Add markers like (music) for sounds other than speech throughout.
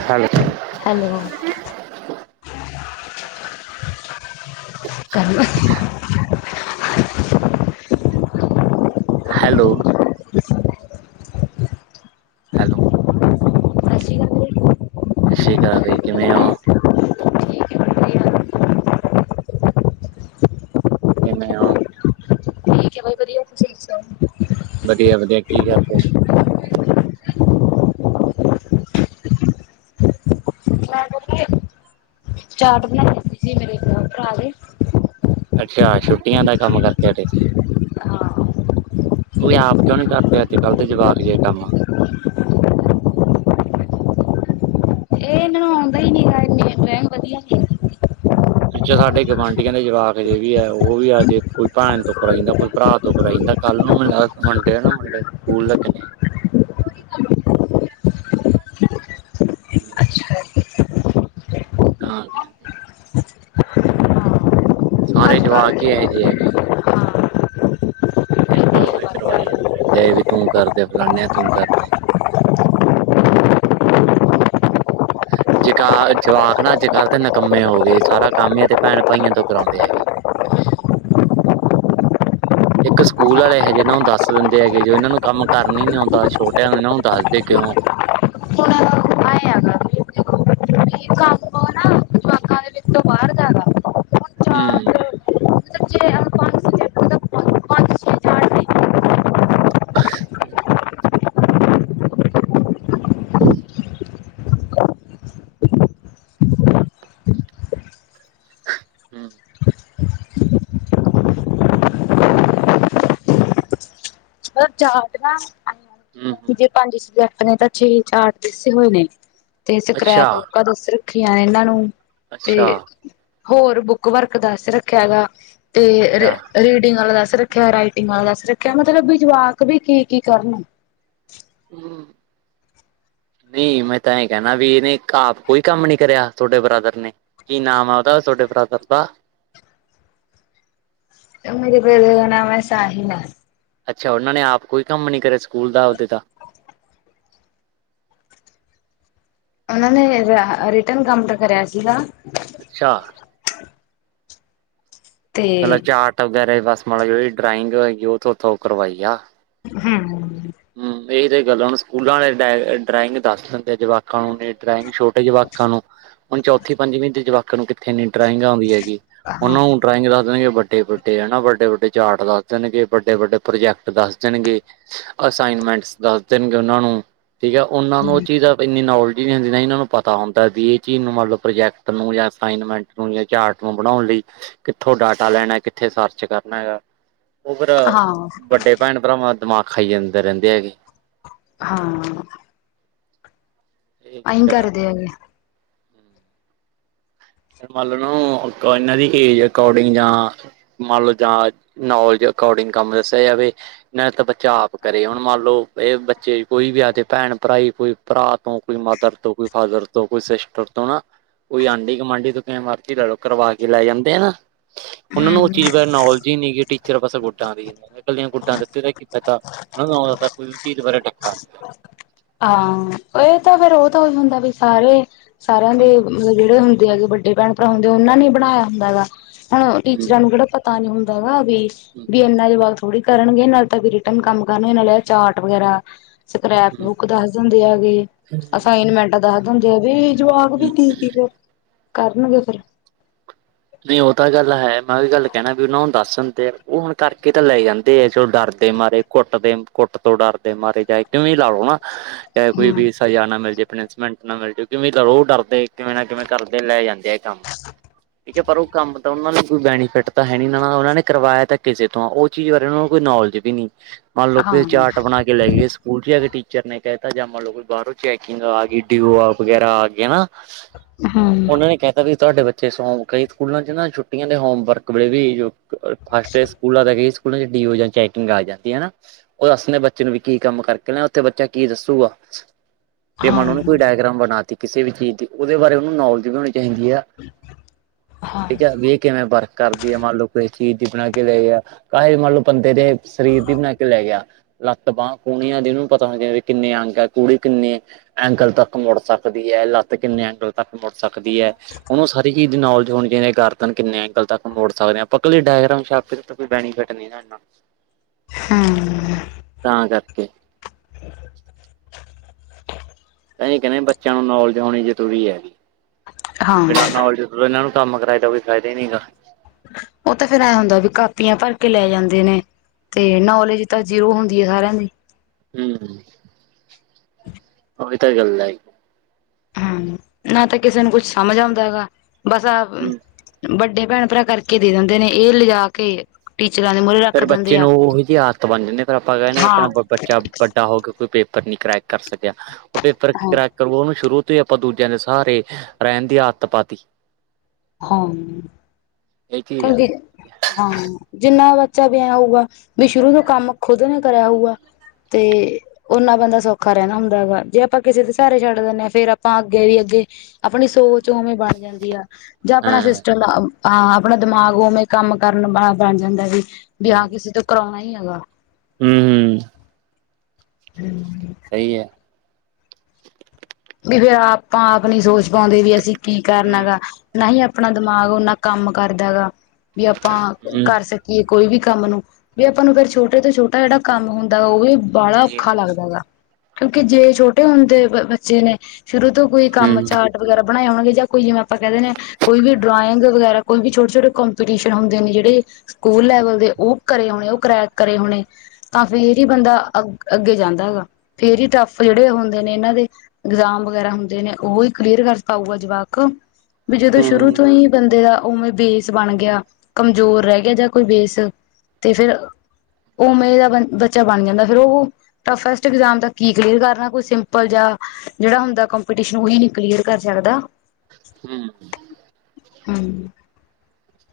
(inaudible) Hello (unintelligible) hello? Hello? ਸ਼੍ਰੀ ਅਕਾਲ ਵੀਰੇ ਸਤਿ ਸ਼੍ਰੀ ਅਕਾਲ ਜੀ ਕਿਵੇਂ ਹੋ। ਠੀਕ ਹੈ ਵਧੀਆ ਕਿਵੇਂ ਉਹ। (inaudible) (unintelligible) ਵਧੀਆ ਵਧੀਆ ਕੀ ਕਰਦੇ ਸੀ। ਚਾਟ ਬਣਾਈਤੀ ਸੀ ਮੇਰੇ ਭਰਾ ਦੇ ਅੱਛਾ ਛੁੱਟੀਆਂ ਦਾ ਕੰਮ ਕਰਕੇ ਹਟੇ ਸੀ। ਹਾਂ ਉਹ ਵੀ ਆਪ ਕਿਉਂ ਨੀ ਕਰਦੇ ਅੱਜ ਕੱਲ੍ਹ ਦੇ ਜਵਾਕ ਜਿਹੇ ਕੰਮ। ਇਹ ਇਹਨਾਂ ਨੂੰ ਆਉਂਦਾ ਹੀ ਨੀ ਹੈਗਾ ਵਧੀਆ ਨ ਵਿੱਚ ਸਾਡੇ ਗੁਆਂਢੀਆਂ ਦੇ ਜਵਾਕ ਜੇ ਵੀ ਹੈ ਉਹ ਵੀ ਆਜ ਕੋਈ ਭੈਣ ਤੋਂ ਕਰਾਇ ਜਾਂਦਾ' ਕੋਈ ਭਰਾ ਤੋਂ ਕਰਾਇ ਜਾਂਦਾ। ਕੱਲ੍ਹ ਨੂੰ ਮੈਂ ਮੁੰਡੇ ਨਾ ਮੁੰਡੇ ਸਕੂਲ ਲੱਕ ਨੇ (inaudible) ਹਾਂ। ਸਾਰੇ ਅੱਜ ਕੱਲ ਜਵਾਕ ਦੇ ਹੀ ਇਹੋ ਹੁਣ ਜੇ ਹੈਗੇ। ਇੱਕ ਉਹੀ ਕਰਵਾਈ ਜਾਂ ਰਹਿੰਦੇ ਵੀ ਤੂੰ ਕਰਦੇ'ਫਲਾਾਨੇ ਆ ਤੂੰ ਕਰਦੇ। ਜਕਾ ਜਵਾਕ ਨਾ ਅੱਜ ਕੱਲ੍ਹ ਤੇ ਨਿਕੰਮੇ ਹੋ ਗਏ ਸਾਰਾ ਕੰਮ ਹੀ ਤੇ ਭੈਣ ਭਾਈਆਂ ਤੋਂ ਕਰਾਉਂਦੇ ਹੈਗੇ। ਇੱਕ ਸਕੂਲ ਆਲੇ ਹੈਗੇ ਨਾ ਉਹ ਦੱਸ ਦਿੰਦੇ ਹੈਗੇ ਜੋ ਇਹਨਾ ਨੂੰ ਕੰਮ ਕਰਨ ਹੀ ਨੀ ਆਉਂਦਾ ਛੋਟਿਆਂ ਨੂੰ ਇਹਨਾ ਨੂੰ ਦੱਸਦੇ ਕਿਉਂ। ਆਏ ਹੈਗਾ ਵੀ ਦੇਖੋ ਵੀ ਕੰਮ ਨਾ ਜਵਾਕਾਂ ਦੇ ਵਿੱਚ ਤੋਂ ਬਾਹਰ ਦਾ ਹੈਗਾ ਹੁਣ ਹਮ। ਚਾਰਟ ਮਤਲਬ ਜੇ ਪੰਜ ਸਬਜੈਕਟ ਮਤਲਬ ਪੰਜ ਛੇ ਚਾਰਟ ਨੇ (unintelligible) ਹਮ (inaudible) ਹਮ। ਜਾਤ ਨਾ ਹਮ ਜੇ ਪੰਜ ਸਜੈਕਟ ਨੇ ਤਾਂ ਛੇ ਚਾਰ ਦੱਸੇ ਹੋਏ ਨੇ ਤੇ ਅੱਛਾ ਸਕਰੈਪ ਬੁੱਕਾਂ ਤੇ ਸਿਰਫ ਰੱਖੀਆ ਇਹਨਾ ਨੂੰ ਤੇ ਅੱਛਾ ਹੋਰ ਬੁੱਕ ਵਰਕ ਦੱਸ ਰੱਖਿਆ ਗਾ। ਤੇ ਅੱਛਾ ਰੀਡਿੰਗ ਵਾਲਾ ਦੱਸ ਰੱਖਿਆ ਰਾਈਟਿੰਗ ਵਾਲਾ ਦੱਸ ਰੱਖਿਆ ਮਤਲਬ ਵਿ ਜਵਾ ਕ ਵੀ ਕੀ-ਕੀ ਕਰਨ। ਹਮ ਨੀ ਮੈਂ ਤਾ ਆਈ ਕਹਿਨਾ ਵੀ ਇਹਨੇ ਆਪ ਕੋਈ ਕੰਮ ਨੀ ਕਰਿਆ ਤੁਹਾਡੇ ਬ੍ਰਦਰ ਨੇ। ਕੀ ਨਾਮ ਆ ਉਹਦਾ ਤੁਹਾਡੇ ਬ੍ਰਦਰ ਦਾ। ਮੇਰੇ ਬ੍ਰਦਰ ਦਾ ਨਾਮ ਹੈ ਸਾਹਿਨਾਸ। ਅੱਛਾ ਉਹਨਾ ਨੇ ਆਪ ਕੋਈ ਕੰਮ ਨੀ ਕਰੇ ਸਕੂਲ ਦਾ ਉਹਦੇ ਦਾ। ਉਹਨਾ ਨੇ ਰਿਟਰਨ ਕੰਮ ਤਾ ਕਰਿਆ ਸੀਗਾ। ਅੱਛਾ। ਤੇ ਪਹਿਲਾ ਚਾਰਟ ਵਗੈਰਾ ਬਸ ਮਤਲਬ ਜਿਹੜੀ ਡਰਾਇੰਗ ਹੋਗੀ ਉਹ ਉੱਥੋਂ ਕਰਵਾਈ ਆ। ਹਮ। ਹਮ ਇਹ ਤੇ ਗੱਲਾ ਸਕੂਲਾ ਵਾਲੇ ਡਰਾਇੰਗ ਦੱਸ ਦਿੰਦੇ ਜਵਾਕਾ ਨੂੰ ਡਰਾਇੰਗ ਛ ਟੇ ਜਵਾਕਾਂ ਨੂੰ ਹੁਣ ਚੌਥੀ ਪੰਜਵੀਂ ਦੇ ਜਵਾਕਾਂ ਨੂੰ ਕਿੱਥੇ ਇੰਨੀ ਡਰਾਇੰਗ ਆਉਂਦੀ ਹੈਗੀ। ਹਾਂ ਉਹਨੂੰ ਡਰਾਇੰਗ ਰੱਖ ਦੇਗੇ ਬ ਵੱਡੇ-ਵੱਡੇ ਹਨਾ ਵੱਡੇ-ਵੱਡੇ ਚਾਰਟ ਦੱਸ ਜਾਣਗੇ ਵੱਡੇ-ਵੱਡੇ ਪ੍ਰੋਜੈਕਟ ਦੱਸ ਜਾਣਗੇ। ਅਸਾਈਨਮੈਂਟਸ ਦੱਸ ਦੇਣਗੇ ਉਹਨਾਂ ਨੂੰ ਠੀਕ ਹੈ ਉਹਨਾਂ ਨੂੰ ਉਹ ਚੀਜ਼ਾਂ ਇੰਨੀ ਨੋਲਜੀ ਨੀ ਹੁੰਦੀ ਨਾ ਇਹਨਾ ਨੂੰ ਪਤਾ ਹੁੰਦਾ ਵੀ ਇਹ ਚੀਜ਼ ਨੂੰ ਮਤਲਬ ਪ੍ਰੋਜੈਕਟ ਨੂੰ ਜਾ ਅਸਾਈਨਮੈਂਟ ਚਾਰਟ ਨੂੰ ਬਣਾਉਣ ਲਈ ਕਿੱਥੋਂ ਡਾਟਾ ਲੈਣਾ ਕਿੱਥੇ ਸਰਚ ਕਰਨਾ ਹੈਗਾ। ਉਹ ਫਿਰ ਹਾਂ ਵੱਡੇ ਭੈਣ ਭਰਾਵਾਂ ਦਿਮਾਗ ਖਾਈ ਜਾਂਦੇ ਰਹਿੰਦੇ ਹੈਗੇ। ਹਾਂ ਇਹ ਆਈ ਚੱਕਰ ਆ ਕਰ ਦੇ ਹੈਗੇ। ਕਰਨ ਵਾਲੇ ਨੂੰ (unintelligible) ਏਜ ਅਕੋਰਡਿੰਗ ਜਾਂ ਮੰਨ ਲੋ ਜਾਂ ਨੋਲਜ ਅਕੋਰਡਿੰਗ ਕੰਮ ਦੱਸਿਆ ਜਾਵੇ ਨਾਲੇ ਤੇ ਬੱਚਾ ਆਪ ਕਰੇ, ਹੁਣ ਮੰਨ ਲਓ, ਏ ਬੱਚੇ ਕੋਈ ਵੀ ਆਪਦੇ ਭੈਣ ਭਰਾ ਈ ਕੋਈ ਭਰਾ ਤੋਂ, ਕੋਈ ਮਦਰ ਤੋਂ, ਕੋਈ ਫਾਦਰ ਤੋਂ, ਕੋਈ ਸਿਸਟਰ ਤੋਂ ਨਾ, ਕੋਈ ਆਂਢੀ ਗੁਆਂਢੀ ਜਿਥੋਂ ਤੁਸੀ ਮਰਜ਼ੀ ਲੈ ਲਓ ਕਰਵਾ ਕੇ ਲੈ ਜਾਂਦੇ ਆ ਨਾ, ਉਹਨਾਂ ਨੂੰ ਉਹ ਹਮ ਚੀਜ਼ ਨੋਲੇਜ ਹੀ ਨੀ ਜੇੜੀ ਚਿਰੋਂ ਪਾਸੇ ਗੁੱਡਾਂ ਦੀ ਮੈਂ ਕਿਹਾ ਇਕੱਲੀਆਂ ਗੁੱਡਾਂ ਦਿੱਤੇ ਤੇ ਕੀ ਪਤਾ, ਉਹਨਾਂ ਨੂੰ ਉਹਨਾਂ ਦਾ ਕੋਈ ਵੀ ਚੀਜ਼ ਬਾਰੇ ਡੱਕਾ ਨਹੀਂ ਹਗਾ। ਹਾਂ, ਇਹ ਤਾਂ ਫੇਰ ਉਹ ਤਾਂ ਹੀ ਹੁੰਦਾ ਵੀ ਸਾਰੇ, ਸਾਰਿਆਂ ਦੇ ਨਹੀਂ ਮਤਲਬ ਜਿਹੜੇ ਹੁੰਦੇ ਹੈਗੇ ਵੱਡੇ ਭੈਣ ਭਰਾ ਹੁੰਦੇ ਆ, ਉਹਨਾਂ ਨੇ ਬਣਾਇ ਹੁੰਦਾ ਹੈਗਾ, ਹੁਣ ਹੂੰ ਟੀਚਰਾਂ ਨੂੰ ਕਿਹੜਾ ਪਤਾ ਨੀ ਹੁੰਨ (unintelligible) ਵੀ, ਹੂੰ ਵੀ ਇਨਾ ਦੀ ਬੋਤ ਥੋੜੀ ਕਰਨਗੇ, ਨਾਲ ਤਾਂ ਰਿਟਰਨ ਕੰਮ ਕਰਨਗੇ, ਨਾਲੇ ਚਾਰਟ ਵਗੈਰਾ ਸਕਰੈਪ ਹੂੰ ਬੁੱਕ ਦੱਸ ਦਿੰਦੇ ਆ ਵੀ ਹੂੰ ਅਸਾਈਨਮੈਂਟ ਦੱਸ ਦਿੰਦੇ ਆ ਵੀ, ਜਵਾਕ ਵੀ (unintelligible) ਕੀ ਫਿਰ ਕਰਨਗੇ ਫੇਰ। ਨਹੀਂ ਉਹ ਤਾਂ ਗੱਲ ਹੈ ਮੈਂ ਉਹ ਵੀ ਗੱਲ ਕਹਿਣਾ ਵੀ ਉਹਨਾਂ ਹੁਣ ਦੱਸ ਦਿੰਦੇ ਆ, ਉਹ ਹੁਣ ਕਰਕੇ ਤਾਂ ਲੈ ਜਾਂਦੇ ਆ, ਚਲੋ ਡਰਦੇ ਮਾਰੇ। ਕੁੱਟਦੇ, ਕੁੱਟ ਤੋਂ ਡਰਦੇ ਮਾਰੇ, ਚਾਹੇ ਕਿਵੇ ਲਾ ਲੋ ਨਾ, ਚਾਹੇ ਕੋਈ ਹੂੰ ਵੀ ਫਰਯਾ ਨਾ ਮਿਲ ਜੇ, ਪੈਨਿਸ਼ਮੈਂਟ ਨਾ ਮਿਲ ਜੇ, ਕਿਵੇਂ ਰੋਹ ਡਰਦੇ ਕਿਵੇਂ ਨਾ ਕਿਵੇਂ ਕਰਦੇ ਲੈ ਜਾਂਦੇ ਆ ਕੰਮ। (inaudible) ਠੀਕ ਹੈ, ਪਰ ਉਹ ਕੰਮ ਤਾਂ ਉਹਨਾਂ ਨੇ ਕੋਈ ਬੈਨੀਫਿਟ ਤਾਂ ਹੈ ਨੀ ਉਹਨਾਂ ਨੇ ਕਰਵਾਇਆ ਤਾਂ ਕਿਸੇ ਤੋਂ ਉਹ ਚੀਜ਼ ਬਾਰੇ ਉਹਨਾਂ ਨੂੰ ਕੋਈ ਨੌਲੇਜ ਵੀ ਨੀ, ਮਨ ਲੋ ਹਾਂ ਕੋਈ ਹੂੰ ਚਾਰਟ ਬਣਾ ਅਗੇ ਲੈ ਗਏ ਸਕੂਲ 'ਚ ਲੈ ਗਏ ਟੀਚਰ ਨੇ ਕਹਿ ਜਾਂ, ਮੰਨ ਲਓ ਕੋਈ ਬਾਹਰੋਂ ਚੈਕਿੰਗ ਆ ਗਈ ਡਿਓ ਔਫ ਵਗੈਰਾ ਆ ਗਈਆਂ ਨਾ ਉਹਨਾਂ ਨੇ ਕਹਤਾ ਵੀ ਤੁਹਾਡੇ ਬੱਚੇ ਸੋ ਕਈ ਸਕੂਲਾਂ ਚ ਨਾ ਛੁੱਟੀਆਂ ਦੇ ਹੋਮ ਵਰਕ ਵੇਲੇ ਵੀ, (unintelligible) ਫ਼ਸਟ ਡੇ ਸਕੂਲ ਹੈਗਾ ਜੀ (unintelligible) ਡੀਓ ਜਾਂ ਚੈਕਿੰਗ ਆ ਜਾਂਦੀ ਹੈ ਨਾ। ਉਹ ਦੱਸਦੇ ਬੱਚੇ ਨੂੰ ਵੀ ਕੀ ਕੰਮ ਕਰਕੇ ਨਾ, ਉੱਥੇ ਬੱਚਾ ਕੀ ਦੱਸੂਗਾ। ਜੇ ਮੰਨ ਲੋ ਓਹਨੇ ਕੋਈ ਡਾਇਗਰਾਮ ਬਣਾ ਤੀ ਕਿਸੇ ਵੀ ਚੀਜ਼ ਦੀ, ਉਹਦੇ ਬਾਰੇ ਉਹਨੂੰ ਨੌਲੇਜ ਵੀ ਹੋਣੀ ਚਾਹੀਦੀ ਆ। (inaudible) ਠੀਕ ਹੈ ਵੀ ਕਿਵੇਂ ਵਰਕ ਕਰਦੀ ਆ, ਮੰਨ ਲਓ ਕੋਈ ਚੀਜ਼ ਦੀ ਬਣਾ ਕੇ ਲੈ ਗਯਾ ਕਾਹ ਮੰਨ ਲਓ ਬੰਦੇ ਦੇ ਸਰੀਰ ਦੀ ਬਣਾ ਕੇ ਲੈ ਗਿਆ। ਲੱਤ, ਬਾਂਹ, ਕੂਨੀਆਂ ਦੀ, ਉਹਨੂੰ ਪਤਾ ਹੋ ਕਿੰਨੇ ਅੰਗ ਹੈ (unintelligible) ਕਿੰਨੇ ਐਂਕਲ ਤੱਕ ਮੁੜ ਸਕਦੀ ਹੈ, ਲੱਤ ਕਿੰਨੇ ਐਂਗਲ ਤੱਕ ਮੁੜ ਸਕਦੀ ਹੈ, ਉਹੁਣੂੰ ਸਾਰੀ ਚੀਜ਼ ਨੌਲੇਜ ਹੋਣੀ ਚਾਹਦੀ, ਗਰਦਨ ਕਿੰਨੇ ਐਂਗਲ ਤੱਕ ਮੋੜ ਸਕਦੇ ਆ, ਆਪਾ ਕਲੇ ਡਾਇਗ੍ਰਾਮ ਛਾਪ ਕੇ ਤੇ ਕੋਈੈ ਬੇਨੀਫਿਟ ਨਹੀਂ। (unintelligible) ਹਮ। ਤਾਂ ਕਰਕੇ (inaudible) ਤਾਂਹੀ ਕਹਿੰਨੇ ਬੱਚਿਆਂ ਨੂੰ ਨੌਲੇਜ ਹੋਣੀ ਜ਼ਰੂਰੀ ਹੈਗੀ, ਬਿਨਾਂ ਹਾਂ ਨੌਲੇਜ ਮਤਲਬ ਇਹਨਾਂ ਨੂੰ ਕੰਮ ਕਰਾਏ ਦਾ ਕੋਈ ਫਾਇਦਾ ਈ ਨੀ ਹੈਗਾ। ਉਹ ਤਾਂ ਫੇਰ ਐ ਹੁੰਦੇ, ਵੀ ਕਾਪੀਆਂ ਭਰ ਕੇ ਲੈ ਜਾਂਦੇ ਨੇ ਤੇ ਨੌਲੇਜ ਤਾਂ ਜੀਰੋ ਹੁੰਦੀ ਹੈ ਸਾਰਿਆਂ ਦੀ। ਹੂੰ। (inaudible) ੳਹੀ ਤੇ ਗੱਲ ਐ। ਹਾਂ, ਨਾ ਤਾਂ ਕਿਸੇ ਨੂੰ ਕੁਛ ਸਮਝ ਆਉਂਦਾ ਹੈਗਾ, ਬਸ ਆਪ ਹੂੰ ਵੱਡੇ ਭੈਣ-ਭਰਾ ਕਰਕੇ ਦੇ ਦਿੰਦੇ ਨੇ ਇਹ ਲਿਜਾ ਕੇ। ਟੀਚਰਾਂ ਨੇ ਮੁਹ ਫੇਰ ਬੱਚੇ ਨੂੰ ਉਹੋ ਜਿਹੀ ਆਦਤ ਬਨ ਜਾਂਦੀ ਏ, ਫਿਰ ਆਪਾਂ ਕਹਿੰਦੇ ਹਾਂ ਆਪਣਾ ਬੱਚਾ ਵੱਡਾ ਹੋ ਕੇ ਕੋਈ ਪੇਪਰ ਨੀ ਕਰੇਕ ਕਰ ਸਕਿਆ, ਉਹ ਪੇਪਰ ਹਾਂ ਕਰੈਕ ਫੇਰ ਉਹਨੂੰ ਸ਼ੁਰੂ ਤੋਂ ਹੀ ਆਪਾਂ ਦੂਜਿਆਂ ਦੇ ਸਹਾਰੇ ਰਹਿਣ ਦੀ ਆਦਤ ਪਾ ਤੀ। ਹਾਂ। ਇਹ ਚੀਜ਼ ਆ (unintelligible) ਹਾਂ, ਜਿੰਨਾ ਬੱਚਾ ਵਿਆਊਗਾ ਵੀ ਸ਼ੁਰੂ ਤੋਂ ਕੰਮ ਖੁਦ ਨੂੰ ਕਰਾਉਗਾ। ਤੇ ਓਨਾ ਬੰਦਾ ਸੌਖਾ ਰਹਿੰਨਾ ਹੁੰਦਾ ਹੈਗਾ, ਜੇ ਆਪਾਂ ਕਿਸੇ ਦੇ ਸਹਾਰੇ ਛੱਡ ਦਿੰਦੇ ਹਾਂ ਫੇਰ ਆਪਾਂ ਅੱਗੇ ਵੀ ਅੱਗੇ ਆਪਣੀ ਸੋਚ ਉਵੇ ਬਣ ਜਾਂਦੀ ਆ। ਜਾ ਆਪਣਾ ਹਾਂ ਸਿਸਟਮ ਹਾ ਆਪਣਾ ਦਿਮਾਗ ਉਵੇਂ ਕੰਮ ਕਰਨ ਵਾਲਾ ਬਣ ਜਾਂਦਾ ਵੀ ਵਿ ਹਾਂ ਹੂੰ ਕਿਸੇ ਤੋਂ ਕਰਾਉਣਾ ਹੀ ਹੈਗਾ। ਹੂੰ ਹੂੰ, ਸਹੀ ਹੈ। ਵੀ ਫੇਰ ਆਪਾਂ ਆਪਨੀ ਸੋਚ ਪਾਉਂਦੇ ਵੀ ਅਸੀਂ ਕੀ ਕਰਨਾ ਹੂੰ ਗਾ। ਨਾ ਹੀ ਆਪਣਾ ਦਿਮਾਗ ਓਨਾ ਕੰਮ ਕਰਦਾ ਗਾ ਵੀ ਆਪਾ ਹੂੰ ਹੂੰ ਕਰ ਸ ਕੀ ਕੋਈ ਵੀ ਕੰਮ ਨੂੰ ਵੀ ਆਪਾ ਨੂੰ ਫੇਰ ਛੋਟੇ ਤੋਂ ਛੋਟਾ ਜਿਹੜਾ ਕੰਮ ਹੁੰਦਾ ਉਹ ਵੀ ਬਾਲਾ ਔਖਾ ਲੱਗਦਾ ਗਾ ਕਿਉਂਕਿ ਜੇ ਛੋਟੇ ਹੁੰਦੇ ਬੱਚੇ ਨੇ ਸ਼ੁਰੂ ਤੋ ਕੋਈ ਕੰਮ ਚਾਰਟ ਵਗੈਰਾ ਬਣਾਏ ਹੋਣਗੇ ਜਾਂ ਕੋਈ ਜਿਵੇਂ ਆਪਾ ਕਹਿਦੇ ਹਾ ਕੋਈ ਵੀ ਡਰਾਇੰਗ ਵਗੈਰਾ ਕੋਈ ਵੀ ਛੋਟੇ-ਛੋਟੇ ਕੰਪੀਟੀਸ਼ਨ ਹੁੰਦੇ ਨੇ ਜਿਹੜੇ ਸਕੂਲ ਲੈਵਲ ਦੇ ਉਹ ਕਰੇ ਹੋਣੇ ਉਹ ਕਰੈਕ ਕਰੇ ਹੋਣੇ। ਤਾਂ ਫੇਰ ਹੀ ਬੰਦਾ ਅ ਅੱਗੇ ਜਾਂਦਾ ਹੈਗਾ ਫੇਰ ਹੀ ਟੱਫ ਜਿਹੜੇ ਹੁੰਦੇ ਨੇ ਇਹਨਾਂ ਦੇ ਇਗਜ਼ਾਮ ਵਗੈਰਾ ਹੁੰਦੇ ਨੇ ਉਹ ਹੀ ਕਲੀਅਰ ਕਰ ਪਾਉਗਾ ਜਵਾਕ। ਵੀ ਜਦੋਂ ਸ਼ੁਰੂ ਤੋਂ ਹੀ ਬੰਦੇ ਦਾ ਉਵੇਂ ਬੇਸ ਬਣ ਗਿਆ ਕਮਜ਼ੋਰ ਰਹਿ ਗਿਆ ਜਾ ਕੋਈ ਬੇਸ ਤੇ ਫੇਰ ਉਹ ਮੇ ਦਾ ਬ ਬੱਚਾ ਬਣ ਜਾਂਦਾ ਫੇਰ ਉਹ ਟਫਸਟ ਇਗਜ਼ਾਮ ਦਾ ਕੀ ਕਲੀਅਰ ਕਰਨਾ ਕੋਈ ਸਿੰਪਲ ਜਾਂ। ਜਿਹੜਾ ਹੁੰਦਾ ਕੰਪ ਉਹੀ ਨ ਕਲੀਅਰ ਕਰ ਸਕਦਾ। ਹੂੰ, ਹਮ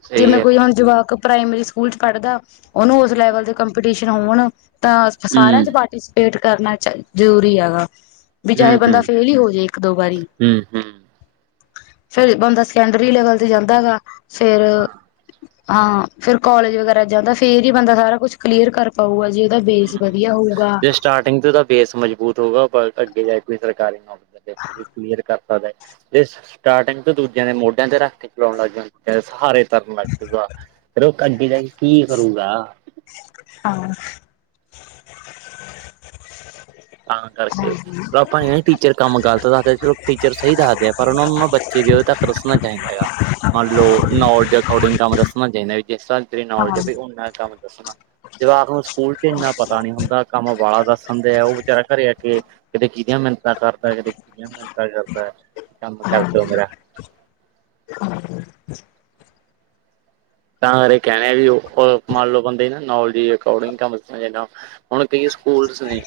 ਸਹੀ ਜਿਵੇਂ ਗੱਲ ਕੋਈ ਹੈ ਹੁਣ ਜਵਾਕ ਪ੍ਰਾਈਮਰੀ ਸਕੂਲ ਚ ਪੜ੍ਹਦਾ ਉਹਨੂੰ ਉਸ ਲੈਵਲ ਦੇ ਕੰਪੀਟੀਸ਼ਨ ਹੋਣ ਤਾ ਸਾਰਿਆ ਹੂੰ ਚ ਪਾਰਟੀ ਵੇਟ ਕਰਨਾ ਜਰੂਰੀ ਹੈਗਾ ਵੀ ਹੂੰ ਚਾਹੇ ਹੂੰ ਬੰਦਾ ਫੇਲ ਹੀ ਹੋ ਜਾੇ ਇੱਕ ਦੋ ਵਾਰੀ। ਹੂੰ ਹੂੰ ਫੇਰ ਬੰਦਾ ਸੈਕੰਡਰੀ ਲੈਵਲ ਤੇ ਜਾਂਦਾ ਗਾ ਫੇਰ। ਹਾਂ ਫੇਰ ਕੋਾਲਜ ਵਗੈਰਾ ਜਾਂਦਾ ਫੇਰ ਹੀ ਬੰਦਾ ਸਾਰਾ ਕੁਛ ਕਲੀਅਰ ਕਰ ਪਾਊਗਾ ਜੇ। ਉਹਦਾ ਬੇਸ ਵਧੀਆ ਹੋਊਗਾ। ਸਿੰਘ ਦਾ ਬੇਸ ਮਜ਼ਬੂਤ ਹੋਊਗਾ ਅੱਗੇ ਜਾ ਕੋਈ ਸਰਕਾਰੀ ਨੌਕਰੀ ਕੋਲੀਅਰ ਕਰ ਸਕਦਾ। ਜ ਸਟਾਰਟਿੰਗ ਚ ਦੂਜਿਆਂ ਦੇ ਮੋਢਿਆਂ ਤੇ ਰੱਖ ਕੇ ਚਲਾਉਣ ਲੱਗ ਜਾਂ ਸਹਾਰੇ। ਨਾਗਾ ਫਿਰ ਉਹ ਅੱਡੀ ਦਾ ਕੀ ਕਰੂਗਾ। ਹਾਂ, ਤਾਂ ਕਰਕੇ ਆਪਾਂ ਇਹ ਟੀਚਰ। ਕੰਮ ਗਲਤ ਦੱਸਦੇ ਚਲੋ ਟੀਚਰ ਸਹੀ ਦੱਸਦੇ ਆ ਪਰ ਉਹ ਨੂੰ ਬੱਚੇ ਦੀ ਉਦੋਂ ਤੱਕ ਦੱਸਣਾ ਚਾਹੀਦਾ ਹੈਗਾ। ਮੰਨ ਲਓ ਨੌਲਜ ਅਕੋਰਡਿੰਗ ਕੰਮ ਦੱਸਣਾ ਚਾਹੀਦਾ ਵੀ ਜਿਸ ਹਿਸ ਹਾਂ ਨੌਲਜ ਜਾ ਹਾਂ ਉਹਨਾ ਕੰਮ। ਦੱਸਣਾ ਜਵਾਕ ਨੂੰ ਸਕੂਲ ਚ ਇੰਨਾ ਪਤਾ ਨੀ ਹੁੰਦਾ ਕੰਮ ਵਾਲਾ ਦੱਸਣਦੇ ਆ ਉਹ ਵਿਚਾਰਾ ਘਰੇ ਆ ਕੇ ਕਿਤੇ ਕਿਹਦੀਆਂ ਮਿਹਨਤਾਂ ਕਰਦਾ ਕਿਤੇ ਕਿ ਮ ਕੰਮ ਕਰ ਹਾਂ ਦਉ ਮੇਰਾ (unintelligible) ਤਾਂ ਇਹ ਕਹਿਣੇ ਵੀ ਉਹ ਮੰਨ ਲਓ ਬੰਦੇ ਨਾ ਨਲ ਜ ਅਕੋਡਿੰਗ ਕ (unintelligible) ਹੁਣ ਕਈ ਸਕੂਲਸ ਨੇ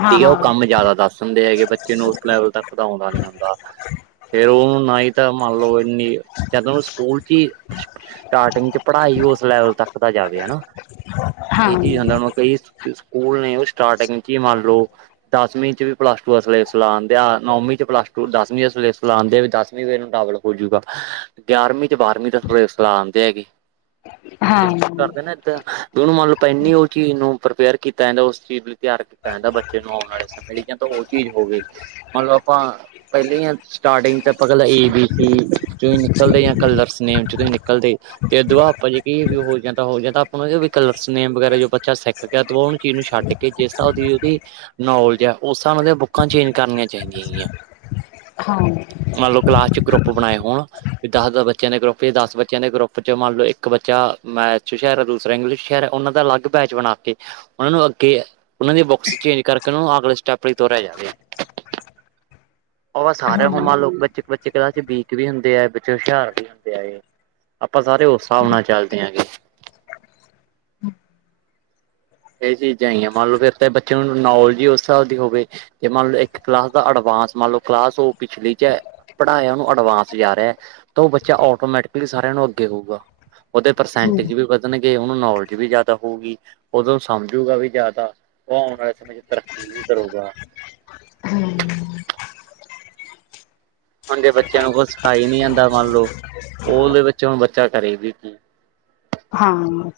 ਹਾਂ ਦੀ ਆ ਉਹ ਹਾਂ ਕੰਮ ਜ਼ਿਆਦਾ ਦੱਸ। ਦੇ ਹੈਗੇ ਬੱਚੇ ਨੂੰ ਉਸ ਲੈਵਲ ਤੱਕ ਪਧਾਉਂਦਾ ਨੀ ਹੁੰਦਾ ਫੇਰ ਉਹਨੂੰ ਨਾ ਹੀ। ਮਲਬ ਇਨੀ ਚਦ ਸਕੂਲ ਚ ਸਟਾਰਟਿੰਗ ਚ ਪੜ੍ਹਾਈ ਉਸ ਲੈਵਲ ਤੱਕ ਦਾ ਜਾਵੇ ਹਨਾ ਹਾਂ ਇਹ ਚੀਜ਼ ਹਾਂ ਹੁੰ ਕਈ ਸਕੂਲ ਨੇ ਉਹ ਸਟਾਰਟਿੰਗ ਚ ਹੀ ਮੰਨ ਲਓ। ਦਸਵੀਂ ' ਵੀ ਪਲੱਸ ਟੂ ਦਾ ਸਲੇਸਲਾ ਆਉਂਦੇ ਆ ਨੌਵੀਂ ' ਪਲੱਸਸ ਟੂ ਦਸਵੀਂ ਦਾ ਸਲੇਸਲਾ ਆਉਂਦੇ ਵੀ ਦਸਵੀਂ ਵੀ ਇਹਨੂੰ ਡਬਲ ਹੋਜੂਗਾ ਗਿਆਰਵੀਂ ਤੇ ਬਾਰਵੀਂ ਦਾ ਥੋੜੇ ਸਲਾਹ ਆਉਂਦੇ ਹੈਗੇੇ ਹਾਂ ਸਕੂਲ ਕਰਦੇ ਨੇ। ਦੋਨੂੰ ਮੰਨ ਲਓ ਇੰਨੀ ਉਹ ਚੀਜ਼ ਨੂੰ ਪ੍ਰਪੇਅਰ ਕੀਤਾ ਜਾਂਦਾ ਉਸ ਚੀਜ਼। ਤਿਆਰ ਕੀਤਾ ਜਾਂਦਾ ਬੱਚੇ ਨੂੰ ਆਉਣ ਵਾਲੇ ਸਮੇਂ ਲਈ ਜਾਂ ਤਾਂ ਉਹ ਚੀਜ਼ ਹੋਵੇ ਮਤਲਬ ਆਪਾਂ। ਪਹਿਲੇ ਸਟਾਰਟਿੰਗ ਚ ਆਪਾਂਗਲਾਂ ਏ ਬੀ ਸੀ ਚ ਹੀ ਨਿਕਲਦੇ ਹ ਕਲਰਸ ਨੇੇਮ। ਨਿਕਲਦੇ ਤੇ ਦੁਆ ਆਪਾਂ ਜੇ ਕੀ ਵੀ ਹੋ ਜਾਂਦਾ ਹੋ ਜਾਂਦਾ। ਵੀ ਕਲਰਸ ਨੇੇਮ ਵਗੈਰਾ ਜੋ ਬੱਚਾ ਸਿੱਖ ਗਿਆ ਉਹਨੂੰ ਚੀਜ਼ ਨੂੰ ਛੱਡ ਕੇ ਜਿਸ ਤਰ੍ਹਾ ਦੀ ਉਹਦੀ ਨਾ ਉਲ ਜਾ ਉਸ ਹਿਸਾਬ ਨਾਲ ਤਾਂ ਬੁੱਕਾਂ ਚੇਂਜ ਕਰਨੀਆਂ ਚਾਹੀਦੀਆਂ ਹੈਗੀਆਂ ਹਾਂ ਮੰਨ ਲਓ ਕਲਾਸ ਚ ਗਰੂਪ ਗਰੁਪ ਬਣਾਏ ਹੋਣ ਵੀ ਦਸ ਦਸ ਬੱਚਿਆਂ ਦੇ ਗਰੁਪ ਫੇਰ ਦਸ ਬੱਚਿਆਂ ਦੇ ਗਰੁੱਪ ਚ ਮੰਨ ਲਓ ਇੱਕ ਬੱਚਾ ਮੈਥ ਚ ਹੋਸ਼ਿਆਰ ਦੂਸਰਾ ਇੰਗਲਿਸ਼ ਚ ਹੋਸ਼ਿਆਰ ਏ ਅਲੱਗ ਬੈਚ ਬਣਾ ਕੇ ਉਹਨਾਂ ਨੂੰ ਅੱਗੇ ਉਹਨਾ ਦੀ ਬੁੱਕਸ ਚੇਂਜ ਕਰਕੇ ਉਹਨ ਨੂੰ ਅਗਲੇ ਸਟੈਪ ਲਈ ਤੋਰਿਆ ਜਾਵੇ। ਉਹ ਸਾਰੇ ਹੋਮ ਆ ਲੋਕ ਬੱਚੇ (unintelligible) ਇਕ ਬੱਚੇ ਕਲਾਸ ਚ ਵੀਕ ਵੀ ਹੁੰਦੇ ਏ, ਬੱਚੇ ਹੁਸ਼ਿਆਰ ਵੀ ਹੁੰਦੇ ਏ, ਆਪਾਂ ਸਾਰੇ ਉਸ ਹਿਸਾਬ ਨਾਲ ਚੱਲ ਦੇ ਹੈਗੇ। ਹਮ (inaudible) ਇਹ ਚੀਜ਼ਾਂ ਹੈ ਹੀ ਏ, ਮੰਨ ਲਓ ਫਿਰ ਤਾਂ ਬੱਚੇ ਨੂੰ ਨੌਲੇਜ ਹੀ ਉਸ ਹਿਸਾਬ ਦੀ ਹੋਵੇ। ਤੇ ਮੰਨ ਲੋ ਇੱਕ ਕਲਾਸ ਦਾ ਅਡਵਾਂਸ ਮੰਨ ਲਓ ਕਲਾਸ ਉ ਪਿਛਲੀ ਚ ਪੜ੍ਹਾਇਆ ਉਹਨੂੰ ਅਡਵਾਂਸ ਜਾ ਰਿਹਾ ਤਾਂ ਉਹ ਬੱਚਾ ਆਟੋਮੈਟਿਕਲੀ ਸਾਰਿਆਂ ਨੂੰ ਅੱਗੇ ਹੋਊਗਾ, ਉਹਦੇ ਪਰਸੈਂਟੇਜ ਵੀ ਵਦ ਣਗੇ ਉਹਨੂੰ ਨੌਲੇਜ ਵੀ ਜ਼ਿਆਦਾ ਹੋਊਗੀ, ਉਦੋਂ ਸਮਝੂਗਾ ਵੀ ਜ਼ਿਆਦਾ ਉਹ ਆਉਣ ਵਾਲ ਸਮੇ ਚ ਤਰੱਕੀ ਵੀ ਕਰੂਗਾ। ਹੂੰ ਹੁਣ ਜੇ ਬੱਚਿਆਂ ਨੂੰ ਕੋਛ ਸਿਖਾਈ ਨੀ ਜਾਂਦਾ, ਮੰਨ ਲਓ ਉਹਦੇ ਵਿੱਚ ਹੁਣ ਬੱਚਾ ਕਰੇ ਵੀ ਕੀ ਹਾਂ,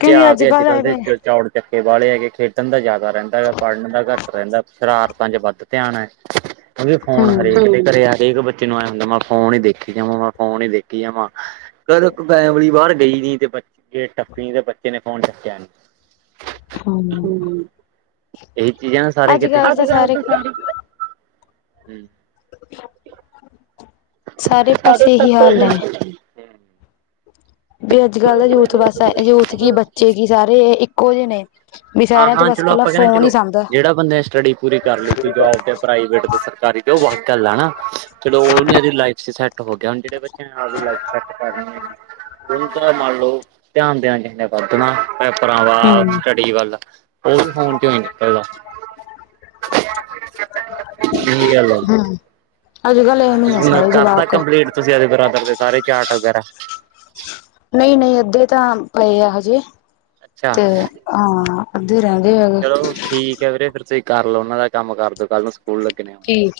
ਤੇ ਅੱਜ ਕੱਲ ਐਵੇਂ ਝਾੜੂ ਚੱਕੇ ਵਾਲੇ ਹੈਗੇ ਖੇਡਣ ਦਾ ਜ਼ਿਆਦਾ ਰਹਿੰਦਾ ਹੈਗਾ ਪੜ੍ਹਨ ਦਾ ਘਟ। ਰਹਿੰਦਾ ਸ਼ਰਾਰਤਾਂ ਚ ਵੱਧ ਧਿਆਨ ਏ, ਕਿਉਂਕਿ ਫੋਨ ਹਰੇਕ ਹੂੰ ਦੇ ਘਰੇ ਹੈਗੇ ਇਕ। ਏਨੂ ਏ ਹੁੰਦਾ ਮੈਂ ਫੋਨ ਹੀ ਦੇਖੀ ਜਾਵਾਂ, ਮੈਂ ਫੋਨ ਹੀ ਦੇਖੀ ਜਾਵਾਂ। ਕੱਲ ਇੱਕ ਫੈਮਿਲੀ ਬਾਹਰ ਗਈ ਦੀ ਤੇ ਬੱਚੇ ਪੀ ਦੇ ਬੱਚੇ ਨੇ ਫੋਨ ਚੁੱਕਿਆ ਨਹੀ। ਹੂੰ ਏ ਸੀ ਆ ਸਾਰੇ ਕਿਤੇ, ਅਜ ਕਲ ਤਾਂ ਸਾਰੇ ਕਿਤੇ ਹੂੰ। ਸਾਰੇ ਪਾਸੇ ਇਹੀ ਹਾਲ ਨੇ। ਪਾਸੇ ਹੀ ਵੀਰੇ ਅੱਜ ਕੱਲ ਦਾ ਯੂਥ ਬਸ ਯੂਥ ਕੀ ਹੂੰ ਬੱਚੇ ਕੀ ਸਾਰੇ ਇੱਕੋ ਜਿਹੇ ਨੇ। ਵੀ ਸਾਰੇਆ ਤੋਂ ਹਾਂ-ਹਾਂ ਬਸ ਇਕੱਲਾ ਫੋਨ ਹੀ ਸੰਭਲਦਾ। ਪੜਾਈ ਪੂਰੀ ਕਰ ਲਈ ਫਿਰ ਜੋਬ ਤੇ ਪ੍ਰਾਈਵੇਟ ਤੇ ਸਰਕਾਰੀ ਦੇ ਉਹ ਵੱਖ ਗੱਲ ਆ ਨਾ, ਚਲੋ ਉਹਨ ਇਹ ਲਾਈਫ ਚ ਸੈਟ। ਟ ਹੋ ਗਿਆ ਹੁਣ ਜਿਹੜੇ ਬੱਚਿਆ ਨੇ ਆਪਦੀ ਲਾਈਫ ਸੈਟ ਕਰਨੀ ਹੈਗੀ। ਉਹਦਾ ਮੰਨ ਲਓ ਧਿਆਨ ਦੇਣਾ ਚਾਹੀਦਾ ਵਧਣਾ ਪੇਪਰਾਂ ਵਲ। ਹੂੰ ਸਹੀ ਗੱਲ ਆ, ਉਹ ਵੀ ਫੋਨ ਚੋ ਨਹੀ ਨਿਕਲਦਾ। ਇਹੀ ਗੱਲ ਆ ਹੂੰ ਅੱਜ ਕੱਲ ਐਵੇਂ ਆ ਸਾਰੇ ਕਰਤਾ ਜਵਾਕ ਕੰਪਲੀਟ ਤੁਸੀਂ ਐਦੇ ਬਰਾਦਰ ਦੇ ਸਾਰੇ ਚਾਰਟ ਵਗੈਰਾ। ਨਹੀਂ ਨਹੀਂ ਅੱਧੇ ਤਾਂ ਪਏ ਆ ਹਜੇ ਅੱਛਾ ਤੇ ਹਾਂ। ਅੱਧੇ ਰਹਿ ਗਏ ਹੈਗੇ। ਚਲੋ ਠੀਕ ਹੈ ਵੀਰੇ ਫ਼ਿਰ ਤੁਸੀਂ ਕਰ ਲਓ ਉਹਨਾਂ ਦਾ ਕੰਮ ਕਰ ਦਿਓ ਕੱਲ੍ਹ ਨੂੰ ਸਕੂਲ ਲੱਗਣੇ ਏ। ਠੀਕ